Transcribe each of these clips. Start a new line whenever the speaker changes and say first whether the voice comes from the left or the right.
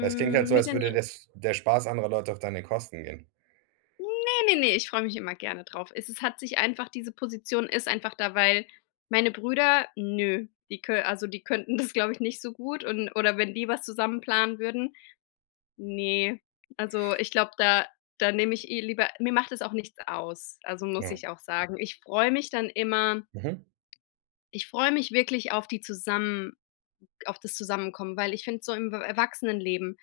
right: Weil es klingt halt so,
left: mit
right: als
left: den
right: würde
left: L
right: das der Spaß anderer Leute auf deine Kosten gehen.
left: Ne, ne, ne, ich freu mich immer gerne drauf. Es ist hat sich einfach diese Position ist einfach da, weil meine Brüder nö, die kö also die könnten das, glaube ich, nicht so gut, und oder wenn die was zusammen planen würden ne, also ich glaub, da da nehm ich eh lieber mir macht das auch nichts aus, also, muss
right: Ja.
left: ich auch sagen. Ich freu mich dann immer
right: Mhm.
left: ich freu mich wirklich auf die Zusammen auf das Zusammenkommen, weil ich find, so im E Erwachsenenleben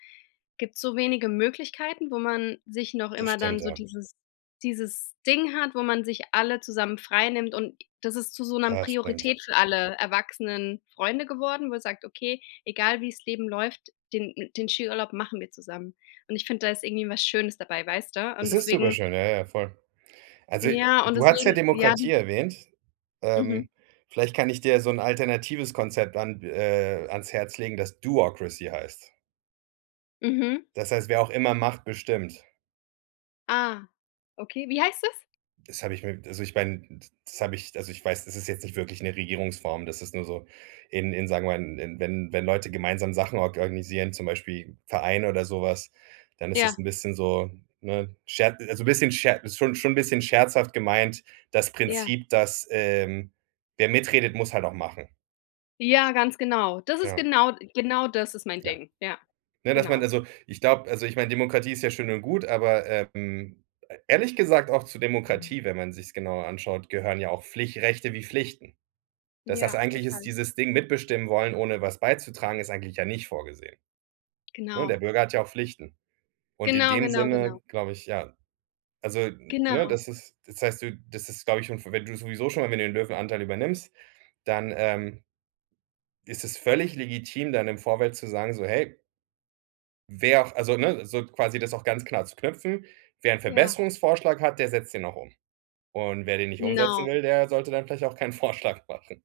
left: gibt's so wenige Möglichkeiten, wo man sich noch
right: Das
left: immer
right: stimmt,
left: dann so
right: ja.
left: dieses dieses Ding hat, wo man sich alle zusammen frei nimmt. Und das ist zu so 'ner
right: Das stimmt, ja.
left: Priorität für alle erwachsenen Freunde geworden, wo sagt: „Okay, egal wie's Leben läuft, den mi den Skiurlaub machen wir zusammen.“ Und ich find, da ist irgendwie was Schönes dabei, weißt du? Und
right: Das ist super
left: deswegen
right: schön. Ja, ja, ja, voll. Also,
left: Ja, und
right: du hattest ja
left: deswegen, ja,
right: Demokratie
left: diese
right: erwähnt.
left: Mhm.
right: Ähm, vielleicht kann ich dir ja so 'n alternatives Konzept an äh, ans Herz legen, das Do-ocracy heißt.
left: Mhm.
right: Das heißt, wer auch immer macht, bestimmt.
left: Ah. Okay, wie heißt das?
right: Das hab ich mir also ich mein, d das hab ich also ich weiß, das ist jetzt nicht wirklich 'ne Regierungsform. Das ist nur so in in sagen wir mal, in wenn wenn Leute gemeinsam Sachen or organisieren, zum Beispiel Vereine oder so was, dann ist das
left: Ja.
right: 'n bisschen so, ne, sche also 'n bisschen sche ist schon -schon 'n bisschen scherzhaft gemeint: Das
left: Ja.
right: Prinzip, dass, ähm, wer mitredet, muss halt auch machen.
left: Ja, ganz genau. Das ist
right: Ja.
left: genau Genau das ist mein
right: Ja.
left: Ding. Ja.
right: Ne, dass man
left: Genau.
right: also, ich glaub also, ich mein, Demokratie ist ja schön und gut, aber, ähm, e ehrlich gesagt auch zu Demokratie- wenn man sich's genauer anschaut- gehören ja auch Pflich Rechte wie Pflichten. Das das
left: Ja,
right: eigentlich ist
left: total.
right: dieses Ding, mitbestimmen wollen, ohne was beizutragen, ist eigentlich ja nicht vorgesehen. Ne, der
left: Genau.
right: Bürger hat ja auch Pflichten. Und in
left: Genau,
right: dem
left: genau, genau.
right: Sinne, glaube ich, ja Also, n ne,
left: Genau.
right: das ist das heißt, du das ist, glaube ich, schon für wenn du sowieso schon irgendwie den Löwenanteil übernimmst, dann, ähm ist das völlig legitim, dann im Vorfeld zu sagen so: „Hey wer auch“ also ne, so quasi das auch ganz klar zu knüpfen: „Wer 'n
left: Ja.
right: Verbesserungsvorschlag hat, der setzt den auch um. Und wer den nicht umsetzen
left: Genau.
right: will, der sollte dann vielleicht auch keinen Vorschlag machen.“